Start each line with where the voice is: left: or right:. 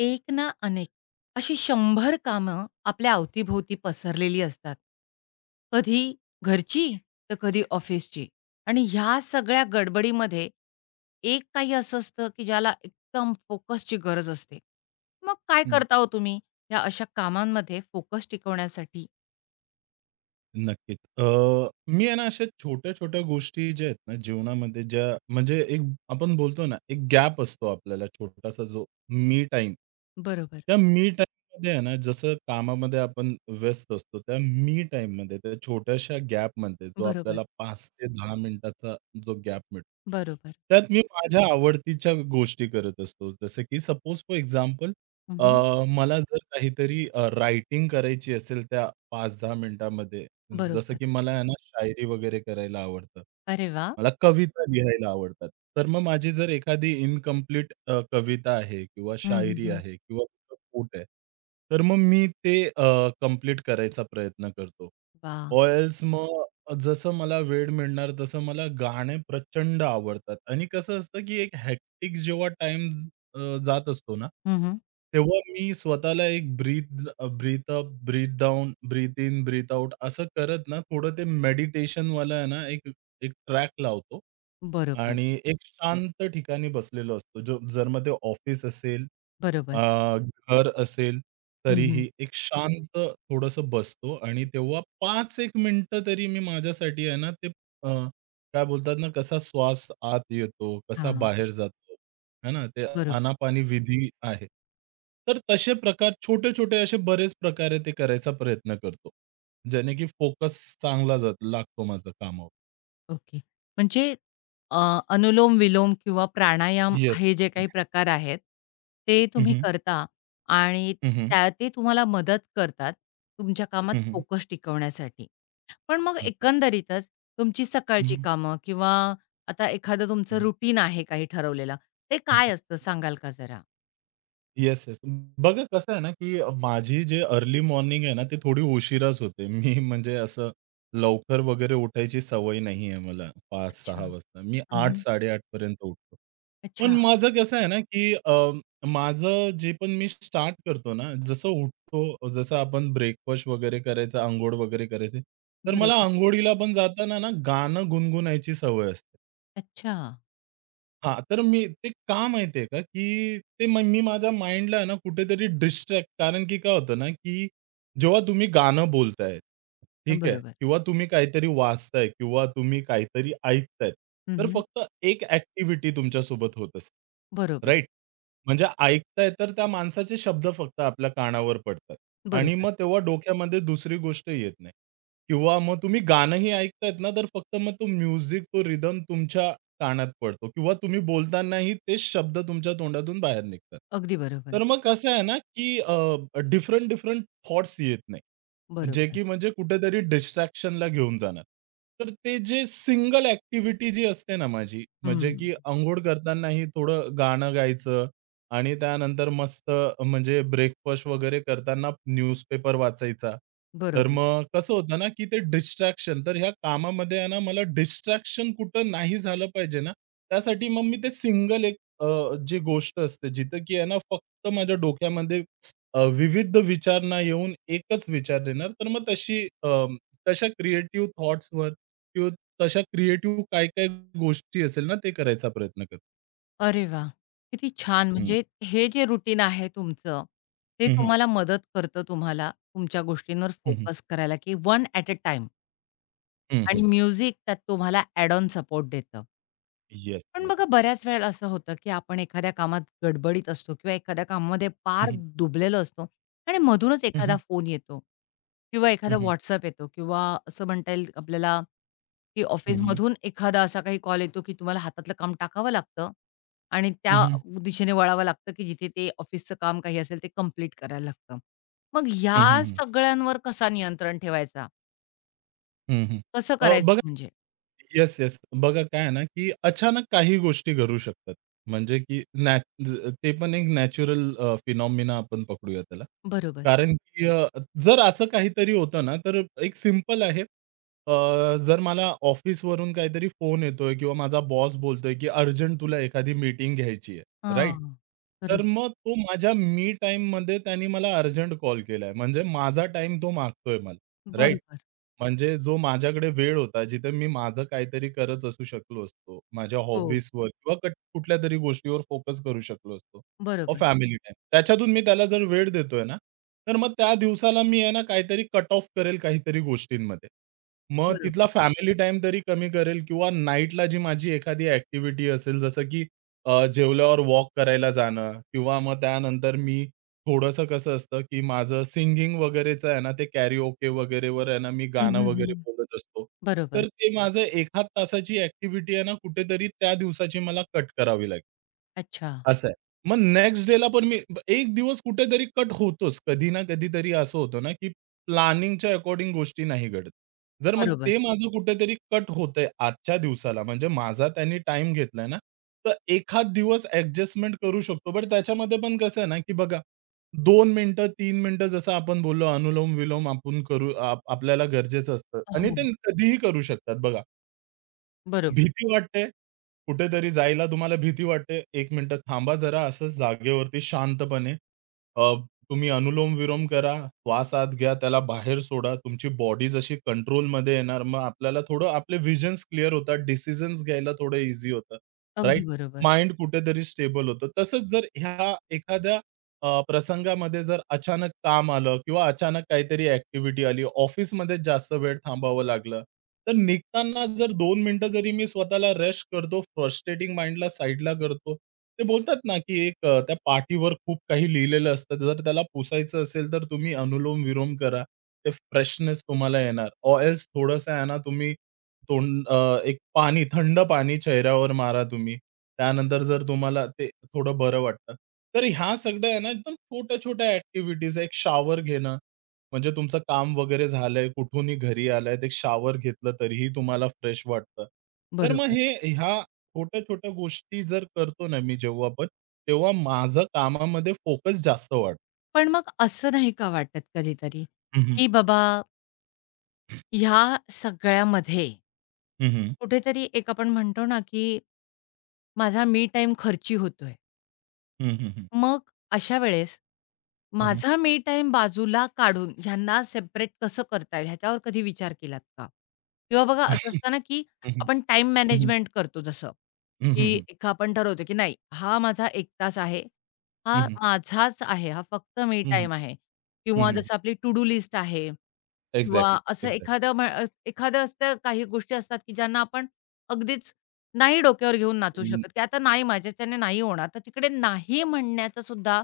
left: एक ना अनेक, अशी 100 कामं आपल्या अवतीभोवती पसरलेली असतात. कधी घरची, तर कधी ऑफिसची आणि ह्या सगळ्या गडबडीमध्ये एक काही असं असतं, की ज्याला एकदम फोकसची गरज असते. मग काय
right: हं,
left: करता हो तुम्ही या अशा कामांमध्ये फोकस टिकवण्यासाठी?
right: नक्कीच. मी आहे ना अशा छोट्या-छोट्या गोष्टी ज्या आहेत ना जीवनामध्ये ज्या म्हणजे एक आपण बोलतो ना एक गॅप असतो आपल्याला छोटासा जो मी टाईम.
left: बरोबर,
right: त्या मी टाईममध्ये आहे ना जसं कामामध्ये आपण व्यस्त असतो, त्या मी टाईममध्ये त्या छोट्याशा गॅपमध्ये जो
left: बरोबर,
right: आपल्याला 5 ते 10 मिनिटाचा जो गॅप मिळतो.
left: बरोबर.
right: त्यात मी माझ्या आवडतीच्या गोष्टी करत असतो. जसं की सपोज फॉर एक्झाम्पल
left: हं,
right: मला जर काहीतरी रायटिंग करायची असेल त्या 5-10 मिनिटामध्ये जसं
left: बरोबर.
right: की मला आहे ना, शायरी वगैरे करायला आवडतं.
left: अरे वाह!
right: मला कविता लिहायला आवडतात. तर मग माझी जर एखादी इनकम्प्लीट कविता आहे किंवा
left: हं, हं,
right: शायरी
left: हं.
right: आहे किंवा पोट आहे, तर मग मी ते कंप्लीट करायचा प्रयत्न करतो.
left: वाह!
right: ऑर एल्स मग जसं मला वेळ मिळणार तसं मला गाणे प्रचंड आवडतात आणि कसं असतं की एक हेक्टिक जेव्हा टाईम जात असतो ना, तेव्हा मी स्वतःला एक breathe breathe up, breathe down, breathe in, breathe out असं करत ना, थोडं ते मेडिटेशनवाला आहे ना, एक एक ट्रॅक लावतो
left: बरोबर,
right: आणि एक शांत ठिकाणी बसलेलो असतो. जो जर मग ते ऑफिस असेल,
left: बरोबर.
right: अ, घर असेल,
left: हं,
right: तरीही
left: हं.
right: एक हं. शांत थोडंसं बसतो आणि तेव्हा 5 एक मिनिटं तरी मी माझ्यासाठी आहे ना, ते अ, काय बोलतात ना, कसा श्वास आत येतो, कसा बाहेर जातो, है ना? ते
left: बरोबर.
right: आनापानी विधी आहे. तर तसे प्रकार छोटे-छोटे असे बरेच प्रकारे ते करायचा प्रयत्न करतो. ज्याने की फोकस चांगला जात लागतो माझा कामावर.
left: ओके. म्हणजे अ, अनुलोम-विलोम किंवा प्राणायाम
right: येस.
left: हे जे काही प्रकार आहेत, ते
right: हं,
left: तुम्ही
right: हं.
left: करता आणि
right: हं, हं.
left: त्या ते तुम्हाला मदत करतात तुमच्या कामात फोकस टिकवण्यासाठी. पण मग
right: अगदी.
left: एकंदरीतच तुमची
right: हं,
left: सकाळची
right: हं.
left: कामं किंवा आता एखादं
right: हं,
left: तुमचं
right: हं.
left: रुटीन आहे काही ठरवलेलं, ते काय असतं सांगाल का जरा?
right: Yes, yes. बघा कसं आहे ना, की माझी जे अर्ली मॉर्निंग आहे ना, ती थोडी उशिराच होते. मी म्हणजे असं लवकर वगैरे उठायची सवय नाही आहे मला 5
left: अच्छा.
right: सहा वाजता. मी आठ
left: हं,
right: 8:30 पर्यंत उठतो. पण
left: अच्छा.
right: माझं कसं आहे ना, की माझं जे पण मी स्टार्ट करतो ना, जसं उठतो, जसं आपण ब्रेकफास्ट वगैरे करायचा, अंघोळ वगैरे करायची, तर मला
left: बरोबर.
right: अंघोळीला पण जाताना ना गाणं गुणगुणायची सवय असते.
left: अच्छा.
right: हां, तर मी ते का माहिती आहे का, की ते मी माझ्या माइंडला ना कुठेतरी डिस्ट्रॅक्ट कारण की काय होतं ना, की जेव्हा तुम्ही गाणं बोलताय, ठीक आहे?
left: बरोबर.
right: किंवा तुम्ही काहीतरी वाचताय किंवा तुम्ही काहीतरी ऐकताय, तर
left: हं,
right: फक्त एक ॲक्टिव्हिटी तुमच्यासोबत होत असते,
left: बरोबर,
right: राईट? म्हणजे ऐकताय तर त्या माणसाचे शब्द फक्त आपल्या कानावर पडतात आणि
left: बरोबर.
right: मग तेव्हा डोक्यामध्ये दुसरी गोष्ट येत नाही किंवा मग तुम्ही गाणंही ऐकतायत ना, तर फक्त मग तो म्युझिक, तो रिदम तुमच्या कानात पडतो किंवा तुम्ही बोलतानाही तेच शब्द तुमच्या तोंडातून बाहेर निघतात.
left: अगदी बरोबर.
right: तर मग कसं आहे ना, की डिफरंट थॉट्स येत नाही. जे
left: बरोबर.
right: की म्हणजे कुठेतरी डिस्ट्रॅक्शनला घेऊन जाणार. तर ते जे सिंगल ॲक्टिव्हिटी जी असते ना माझी,
left: हं.
right: म्हणजे की अंघोळ करतानाही थोडं गाणं गायचं आणि त्यानंतर मस्त म्हणजे ब्रेकफास्ट वगैरे करताना न्यूजपेपर वाचायचा. तर
left: बरोबर.
right: मग कसं होतं ना, की ते डिस्ट्रॅक्शन तर ह्या कामामध्ये आहे ना, मला डिस्ट्रॅक्शन कुठं नाही झालं पाहिजे ना, त्यासाठी मग मी ते सिंगल एक जी गोष्ट असते जिथं की आहे ना, फक्त माझ्या डोक्यामध्ये विविध विचार ना येऊन एकच विचार येणार. तर मग तशी तशा क्रिएटिव्ह थॉट्सवर किंवा तशा क्रिएटिव्ह काय-काय गोष्टी असेल ना, ते करायचा प्रयत्न करतो.
left: अरे वा, किती छान.
right: हं.
left: म्हणजे हे जे रुटीन आहे तुमचं, ते
right: हं, हं.
left: तुम्हाला मदत करतं तुम्हाला तुमच्या गोष्टींवर
right: हं, हं.
left: फोकस करायला, की वन ॲट अ टाइम, आणि म्युझिक त्यात तुम्हाला ॲड ऑन सपोर्ट देतं.
right: येस,
left: पण
right: येस.
left: बघा बऱ्याच वेळेला असं होतं, की आपण एखाद्या कामात गडबडीत असतो किंवा एखाद्या कामामध्ये
right: हं,
left: पार
right: हं.
left: डुबलेलो असतो आणि मधूनच
right: हं, हं.
left: एखादा फोन येतो किंवा
right: हं,
left: एखादा
right: हं.
left: WhatsApp येतो किंवा असं म्हणता येईल आपल्याला, की
right: हं, हं.
left: ऑफिसमधून एखादा असा काही कॉल येतो, की तुम्हाला हातातलं काम टाकावं लागतं आणि त्या दिशेने वळावं लागतं, की जिथे ते ऑफिसचं काम काही असेल ते कंप्लीट करायला लागतं. मग ह्या सगळ्यांवर कसा नियंत्रण ठेवायचा? कसं
right: अ,
left: करायचं
right: बघा
left: म्हणजे?
right: Yes, yes. बघा काय आहे ना, की अचानक काही गोष्टी घडू शकतात. म्हणजे की ते पण एक नॅचरल फिनॉमिना आपण पकडूया त्याला.
left: बरोबर.
right: कारण की जर असं काहीतरी होतं ना, तर एक सिंपल आहे. अ, जर मला ऑफिसवरून काहीतरी फोन येतोय किंवा माझा बॉस बोलतोय, की "अर्जंट तुला एखादी मीटिंग घ्यायची आहे." राइट?
left: हां. बरोबर,
right: तर मग तो माझ्या मी टाईममध्ये त्याने मला अर्जंट कॉल केलाय. म्हणजे माझा टाईम तो मागतोय मला. राइट?
left: बरोबर.
right: म्हणजे जो माझ्याकडे वेळ होता, जिथे मी माझं काहीतरी करत असू शकलो असतो. माझ्या
left: हो,
right: हॉबीजवर किंवा कुठल्यातरी गोष्टीवर फोकस करू शकलो असतो और
left: बरोबर.
right: Family time. त्याच्यातून मी त्याला जर वेळ देतोय ना, तर मग त्या दिवसाला मी आहे ना काहीतरी कट ऑफ करेल काहीतरी गोष्टींमध्ये. मग तिथला
left: बरोबर.
right: फॅमिली टाईम तरी कमी करेल किंवा नाईटला जी माझी एखादी ॲक्टिव्हिटी असेल जसं की जेवल्यावर वॉक करायला जाणं किंवा मग त्यानंतर मी थोडंसं कसं असतं, की माझं सिंगिंग वगैरेचं आहे ना, ते कॅरीओके वगैरेवर आहे ना, मी
left: हं,
right: गाणं
left: हं,
right: वगैरे
left: हं.
right: बोलत असतो.
left: बरोबर.
right: तर ते माझं 1/2 तासाची ॲक्टिव्हिटी आहे ना, कुठेतरी त्या दिवसाची मला कट करावी लागेल.
left: अच्छा.
right: असं आहे. मग नेक्स्ट डेला पण मी एक दिवस कुठेतरी कट होतोच. कधी ना कधीतरी असं होतं ना, की प्लॅनिंगच्या अकॉर्डिंग गोष्टी नाही घडत. जर मग
left: बरोबर.
right: ते माझं कुठेतरी कट होतंय आजच्या दिवसाला, म्हणजे माझा त्यांनी टाईम घेतलाय ना, तर एखाद दिवस ॲडजस्टमेंट करू शकतो. बट त्याच्यामध्ये पण कसं आहे ना, की बघा 2 मिनिटं, 3 मिनिटं जसं आपण बोललो अनुलोम-विलोम आपण करू आपल्याला गरजेचं असतं आणि
left: हो.
right: ते कधीही करू शकतात बघा.
left: बरोबर.
right: भीती वाटते. कुठेतरी जायला तुम्हाला भीती वाटते. 1 मिनिटं थांबा जरा असंच जागेवरती शांतपणे. अ, तुम्ही अनुलोम-विलोम करा. श्वास आत घ्या, त्याला बाहेर सोडा. तुमची बॉडी जशी कंट्रोलमध्ये येणार, मग आपल्याला थोडं आपले विजन्स क्लिअर होतात. डिसिजन्स घ्यायला थोडं ईझी होतं. राइट?
left: अगदी बरोबर.
right: माइंड कुठेतरी स्टेबल होतं. तसंच जर ह्या एखाद्या प्रसंगामध्ये जर अचानक काम आलं किंवा अचानक काहीतरी ॲक्टिव्हिटी आली, ऑफिसमध्ये जास्त वेळ थांबावं लागलं, तर निघताना जर दोन मिनिटं जरी मी स्वतःला रेस्ट करतो, फ्रस्ट्रेटिंग माइंडला साइडला करतो. ते बोलतात ना, की एक त्या पाटीवर खूप काही लिहिलेलं असतं. जर त्याला पुसायचं असेल, तर तुम्ही अनुलोम-विलोम करा. ते फ्रेशनेस तुम्हाला येणार. ऑर एल्स थोडंसं आहे ना, तुम्ही तोंड एक पाणी, थंड पाणी चेहऱ्यावर मारा तुम्ही. त्यानंतर जर तुम्हाला ते थोडं बरं वाटतं. तर ह्या सगळ्या आहे ना एकदम छोट्या-छोट्या ॲक्टिव्हिटीज एक शावर घेणं, म्हणजे तुमचं काम वगैरे झालंय, कुठूनही घरी आलायत, एक शावर घेतलं तरीही तुम्हाला फ्रेश वाटतं. तर मग
left: बरोबर.
right: हे ह्या छोट्या-छोट्या गोष्टी जर करतो ना मी जेव्हा पण, तेव्हा माझं कामामध्ये फोकस जास्त वाढतो.
left: पण मग असं नाही का वाटत कधीतरी,
right: हं, हं.
left: की बाबा ह्या सगळ्यामध्ये
right: हं, हं.
left: कुठेतरी एक आपण म्हणतो ना, की माझा मी टाईम खर्ची होतोय?
right: हं, हं, हं.
left: मग अशा वेळेस
right: हं, हं.
left: माझा मी टाईम बाजूला काढून ह्यांना सेपरेट कसं करता येईल ह्याच्यावर कधी विचार केलात का? किंवा बघा असं असतं
right: हं,
left: ना, की
right: हं.
left: आपण टाईम
right: हं, हं.
left: मॅनेजमेंट करतो जसं,
right: हं,
left: की
right: हं.
left: एक आपण ठरवतो, की नाही हा माझा 1 तास आहे. हा माझाच आहे. हा फक्त मी टाईम आहे. किंवा जसं आपली टू डू लिस्ट आहे किंवा
right: एक्झॅक्टली,
left: असं
right: एक्झॅक्टली.
left: एखादं एखादं असतं काही गोष्टी असतात, की ज्यांना आपण अगदीच नाही डोक्यावर घेऊन नाचू
right: हं,
left: शकत, की आता नाही माझ्याच्याने नाही होणार. तर तिकडे नाही म्हणण्याचं सुद्धा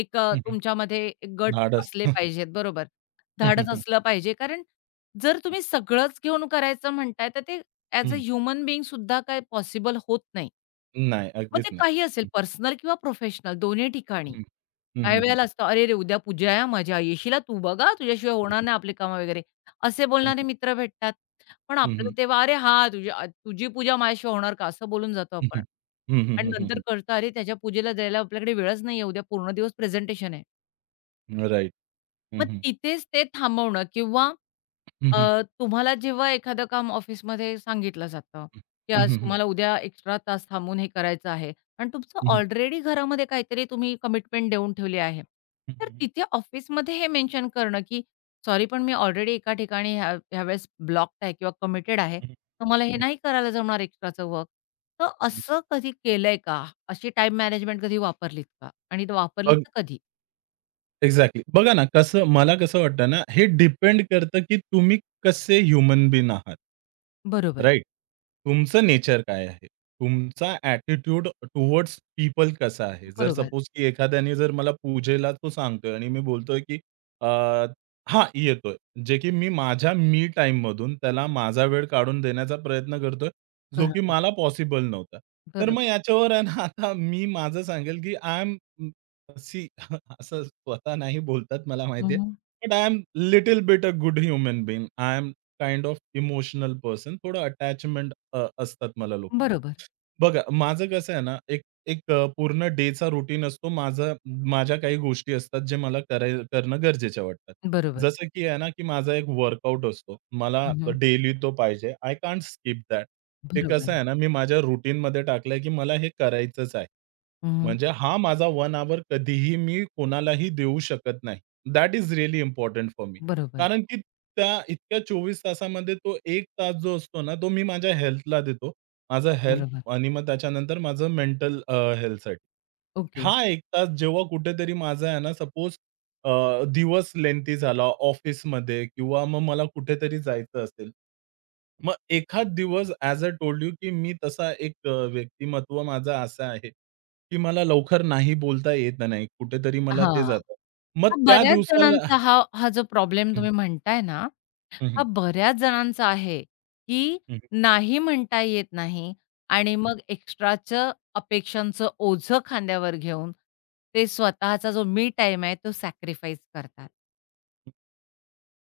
left: एक
right: हं, हं.
left: तुमच्यामध्ये गट
right: धाडस.
left: असले पाहिजेत, बरोबर.
right: हं, हं,
left: धाडस
right: हं.
left: असलं पाहिजे. कारण जर तुम्ही सगळंच घेऊन करायचं म्हणताय, तर ते ॲज अ
right: हं.
left: ह्युमन बीइंग सुद्धा काय पॉसिबल होत नाही.
right: नाही,
left: मग
right: अगदीच
left: ते
right: नाही.
left: काही असेल
right: हं,
left: पर्सनल किंवा प्रोफेशनल दोन्ही
right: हं,
left: ठिकाणी.
right: हं,
left: काही
right: हं, हं,
left: वेळेला
right: हं,
left: असतं, "अरे रे! उद्या पूजा आहे हां माझी. तू बघ हां, तुझ्याशिवाय होणार
right: हं,
left: नाही आपली कामं वगैरे." असे
right: हं,
left: बोलणारे मित्र भेटतात. पण
right: हं,
left: आपल्याला
right: हं,
left: तेव्हा "अरे हां, तुझी तुझी पूजा माझ्याशिवाय होणार का?" असं बोलून जातो आपण.
right: हं,
left: आणि
right: हं,
left: नंतर
right: हं,
left: कळतं, "अरे त्याच्या पूजेला जायला आपल्याकडे वेळच नाहीये. उद्या पूर्ण दिवस प्रेझेंटेशन आहे."
right: हं. राइट.
left: मग
right: हं,
left: तिथेच ते थांबवणं किंवा
right: हं, हं,
left: तुम्हाला जेव्हा एखादं काम ऑफिसमध्ये सांगितलं जातं, की
right: हं, हं,
left: आज
right: हं, हं, हं,
left: तुम्हाला उद्या एक्स्ट्रा तास थांबून हे करायचं आहे आणि तुमचं
right: हं,
left: ऑलरेडी घरामध्ये काहीतरी तुम्ही कमिटमेंट देऊन ठेवली आहे. तर
right: हं,
left: तिथे ऑफिसमध्ये हे मेन्शन करणं, की "सॉरी पण मी ऑलरेडी एका ठिकाणी ह्या ह्यावेळेस ब्लॉक्ड आहे किंवा कमिटेड आहे,
right: हं, हं,
left: तर
right: हं,
left: मला हे
right: हं.
left: नाही करायला जमणार एक्स्ट्राचं वर्क." तर असं कधी केलंय का? अशी टाईम मॅनेजमेंट कधी वापरलीत का? आणि वापरलीत
right: बघ
left: तर कधी?
right: एक्झॅक्टली. बघा ना, मला कसं वाटतं ना, हे डिपेंड करतं, की तुम्ही कसे ह्युमन बीइंग आहात.
left: बरोबर,
right: राइट? तुमचं नेचर काय आहे? तुमचा ॲटिट्यूड टुवर्ड्स पीपल कसा आहे? जर
left: बरोबर,
right: सपोज की एखाद्याने जर मला पूजेला तो सांगतोय आणि मी बोलतोय, की अ, हां, येतोय. जे की मी माझ्या मी टाईममधून त्याला माझा वेळ काढून देण्याचा प्रयत्न करतोय, जो की
left: बरोबर.
right: मला पॉसिबल नव्हता. तर मग
left: बरोबर.
right: याच्यावर आहे ना, आता मी माझं सांगेल, की आय एम सी असं स्वतः नाही बोलतात मला माहिती
left: हं,
right: आहे.
left: हं.
right: But I am little bit a good human being. I am kind of emotional person. थोडं अटॅचमेंट असतात मला लोकांना.
left: बरोबर,
right: बघा माझं कसं आहे ना, एक एक पूर्ण डेचा रूटीन असतो. माझ्या काही गोष्टी असतात जे मला करणं गरजेच्या वाटतात.
left: बरोबर.
right: जसं की आहे ना, की माझा एक वर्कआउट असतो. मला
left: हं, हं.
right: डेली तो पाहिजे. I can't skip that. ते कसं
left: बरोबर.
right: आहे ना, मी माझ्या रूटीनमध्ये टाकलंय, की मला हे करायचंच आहे.
left: हं, हं.
right: म्हणजे हा माझा 1 हॉवर कधीही मी कोणालाही देऊ शकत नाही. That is really important for me.
left: बरोबर,
right: कारण की त्या इतक्या 24 तासामध्ये तो एक तास जो असतो ना, तो मी माझ्या हेल्थला देतो. माझा हेल्थ
left: बरोबर.
right: आणि मग त्याच्यानंतर माझं मेंटल हेल्थसाठी.
left: ओके.
right: हा 1 तास जेव्हा कुठेतरी माझा आहे ना सपोज दिवस लेंथी झाला ऑफिसमध्ये किंवा मग मला कुठेतरी जायचं असेल. मग एखाद दिवस ॲज आय टोल्ड यू, की मी तसा एक व्यक्तिमत्व माझं असं आहे, की मला लवकर नाही बोलता येत नाही. कुठेतरी मला ते
left: हां.
right: जातं. मग
left: हा
right: त्या
left: बऱ्याच
right: दिवसाला
left: जणांचा हा हा जो प्रॉब्लेम
right: हं,
left: तुम्ही म्हणताय ना,
right: हं,
left: हा
right: हं,
left: बऱ्याच जणांचा आहे, की
right: हं,
left: नाही म्हणता येत नाही आणि
right: हं.
left: मग एक्स्ट्राचं अपेक्षांचं ओझं खांद्यावर घेऊन ते स्वतःचा जो मी टाईम आहे, तो सॅक्रिफाईस करतात.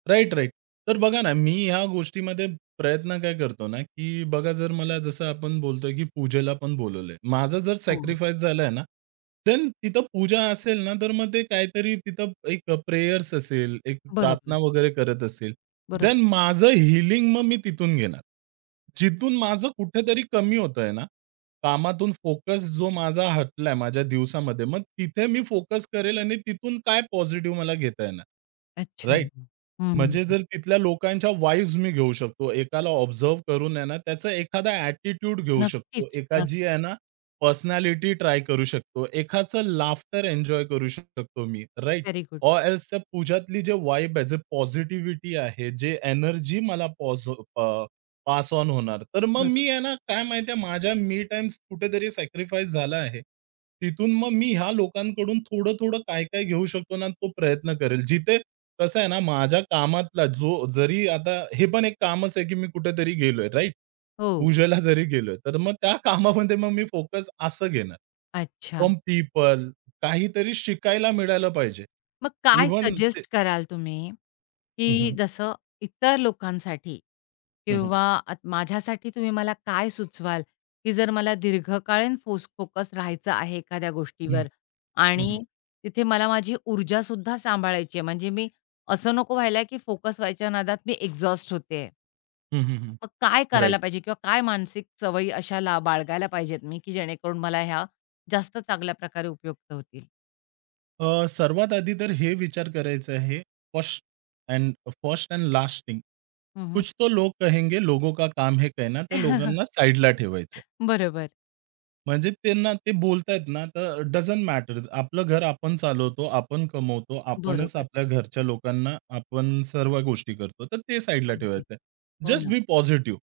right: Right, right. तर बघा ना, मी ह्या गोष्टीमध्ये प्रयत्न काय करतो ना, की बघा जर मला जसं आपण बोलतोय, की पूजेला पण बोलवलंय. माझा जर
left: हो.
right: सॅक्रिफाईस झालाय ना, देन तिथं पूजा असेल ना, तर मग ते काहीतरी तिथं एक प्रेयर्स असेल, एक प्रार्थना
left: बरोबर,
right: वगैरे करत असेल. देन
left: बरोबर.
right: माझं हीलिंग मग मी तिथून घेणार. जिथून माझं कुठेतरी कमी होतंय ना, कामातून फोकस जो माझा हटलाय माझ्या दिवसामध्ये, मग तिथे मी फोकस करेल आणि तिथून काय पॉझिटिव्ह मला घेता येणार.
left: अच्छा.
right: राइट?
left: हं,
right: म्हणजे जर तिथल्या लोकांच्या वाइब्स मी घेऊ शकतो. एकाला ऑब्झर्व्ह करून आहे ना, त्याचा एखादा ॲटिट्यूड घेऊ शकतो.
left: नक्कीच,
right: एकाची
left: नक्की.
right: आहे ना, पर्सनॅलिटी ट्राय करू शकतो. एकाचं लाफ्टर एन्जॉय करू शकतो मी, right?
left: Very good.
right: Or else त्या पूजातली जे वाइब आहे, जे पॉझिटिव्हिटी आहे, जे एनर्जी मला पास ऑन होणार. तर मग मी
left: बरोबर.
right: आहे ना, काय माहिती माझ्या मी टाईम कुठेतरी सॅक्रिफाईस झाला आहे. तिथून मग मी ह्या लोकांकडून थोडं-थोडं काय-काय घेऊ शकतो ना, तो प्रयत्न करेल. जिथे कसं आहे ना, माझ्या कामातला जो जरी आता हे पण एक कामच आहे, की मी कुठेतरी गेलोय, राइट?
left: हो.
right: पूजेला जरी गेलोय, तर मग त्या कामामध्ये मग मी फोकस असं घेणार.
left: अच्छा.
right: फ्रॉम पीपल काहीतरी शिकायला मिळालं पाहिजे.
left: मग काय
right: इव्हन ते
left: सजेस्ट कराल तुम्ही,
right: हं,
left: की
right: हं.
left: जसं इतर लोकांसाठी
right: हं, हं.
left: किंवा आत माझ्यासाठी तुम्ही मला काय सुचवाल, की जर मला दीर्घकालीन फोकस राहायचं आहे एखाद्या
right: हं,
left: गोष्टीवर
right: हं, हं.
left: आणि तिथे मला माझी ऊर्जासुद्धा सांभाळायची आहे. म्हणजे मी असं नको व्हायला, की फोकस व्हायच्या नादात मी एक्झॉस्ट होतेय.
right: हं, हं,
left: मग काय करायला
right: राइट.
left: पाहिजे किंवा काय मानसिक सवयी ला बाळगायला पाहिजेत मी, की जेणेकरून मला ह्या जास्त चांगल्या प्रकारे उपयुक्त होतील?
right: सर्वात आधी तर हे विचार करायचं आहे, first and first and last
left: हं,
right: कुछ तो लोग कहेंगे, लोगों का काम हे कहना, त्या लोकांना साइडला ठेवायचं.
left: बरोबर.
right: म्हणजे त्यांना ते बोलतायत ना, तर डझंट मॅटर. आपलं घर आपण चालवतो, आपण कमवतो, आपणच
left: बरोबर.
right: आपल्या घरच्या लोकांना आपण सर्व गोष्टी करतो. तर ते साइडला
left: अगदी.
right: ठेवायचं
left: हो
right: जस्ट
left: ना.
right: Be positive.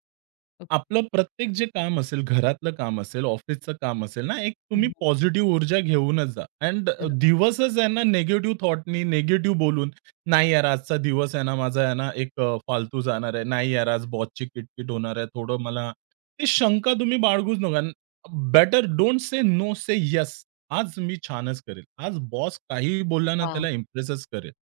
left: ओके.
right: आपलं प्रत्येक जे काम असेल, घरातलं काम असेल, ऑफिसचं काम असेल ना, एक
left: हं,
right: तुम्ही
left: हं.
right: पॉझिटिव्ह ऊर्जा घेऊनच जा. अँड
left: बरोबर.
right: दिवसच आहे ना निगेटिव्ह थॉटनी, निगेटिव्ह बोलून, "नाही यार, आजचा दिवस आहे ना माझा आहे ना एक फालतू जाणार आहे. नाही यार, आज बॉसची किटकिट होणार आहे. थोडं मला" ती शंका तुम्ही बाळगूच नका. Better don't say no, say yes, आज मी छानच करेल. आज बॉस काहीही बोलला ना
left: वाह!
right: त्याला इम्प्रेसच करेल.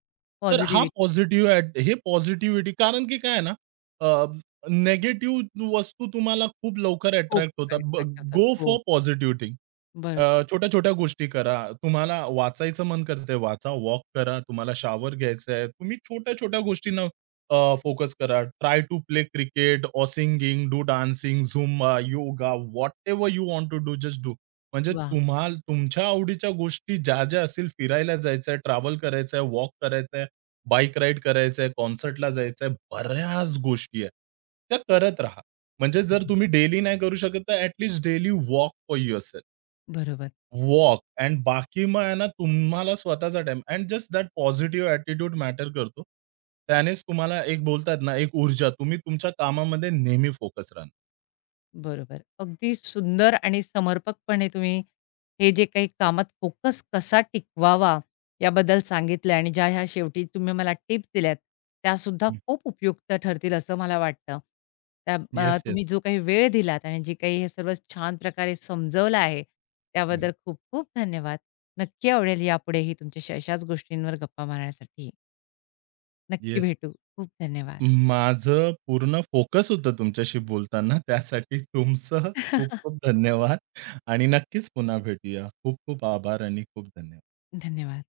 right: तर हा
left: पॉझिटिव्हिटी
right: पॉझिटिव्ह ॲट हे पॉझिटिव्हिटी कारण की काय आहे ना, अ, निगेटिव्ह वस्तू तुम्हाला खूप लवकर
left: खूप
right: अट्रॅक्ट होतात.
left: attract करतात.
right: गो
left: हो.
right: For positive thing.
left: बरोबर.
right: छोट्या-छोट्या गोष्टी करा. तुम्हाला वाचायचं मन करतंय, वाचा. वॉक करा. तुम्हाला शॉवर घ्यायचा आहे. तुम्ही छोट्या-छोट्या गोष्टींना फोकस करा. Try to play cricket or singing, do dancing, Zumba, yoga, whatever you want to do, just do. म्हणजे
left: वा,
right: तुम्हाला तुमच्या आवडीच्या गोष्टी ज्या-ज्या असतील, फिरायला जायचं ट्रॅव्हल करायचं वॉक करायचं बाईक राईड करायचं कॉन्सर्टला जायचं बऱ्याच गोष्टी आहेत. त्या करत राहा. म्हणजे जर तुम्ही डेली नाही करू शकत, तर at daily walk for yourself.
left: बरोबर.
right: वॉक अँड बाकी मग आहे ना तुम्हाला स्वतःचा time and just that positive attitude matter करतो. त्यानेच तुम्हाला एक बोलतात ना, एक ऊर्जा तुम्ही तुमच्या कामामध्ये नेहमी फोकस राहणार.
left: बरोबर. अगदी सुंदर आणि समर्पकपणे तुम्ही हे जे काही कामात फोकस कसा टिकवावा याबद्दल सांगितलं आणि ज्या ह्या शेवटी तुम्ही मला टिप्स दिल्यात, त्यासुद्धा
right: हं.
left: खूप उपयुक्त ठरतील असं मला वाटतं. त्या
right: येस, येस.
left: तुम्ही जो काही वेळ दिलात आणि जे काही हे सर्व छान प्रकारे समजवलं आहे, त्याबद्दल खूप-खूप धन्यवाद. नक्की आवडेल यापुढेही तुमच्याशी अशाच गोष्टींवर गप्पा मारण्यासाठी. नक्की
right: येस.
left: भेटू. खूप धन्यवाद.
right: माझं पूर्ण फोकस होतं तुमच्याशी बोलताना. त्यासाठी तुमचं खूप खूप धन्यवाद आणि नक्कीच पुन्हा भेटूया. खूप खूप आभार आणि खूप धन्यवाद.
left: धन्यवाद.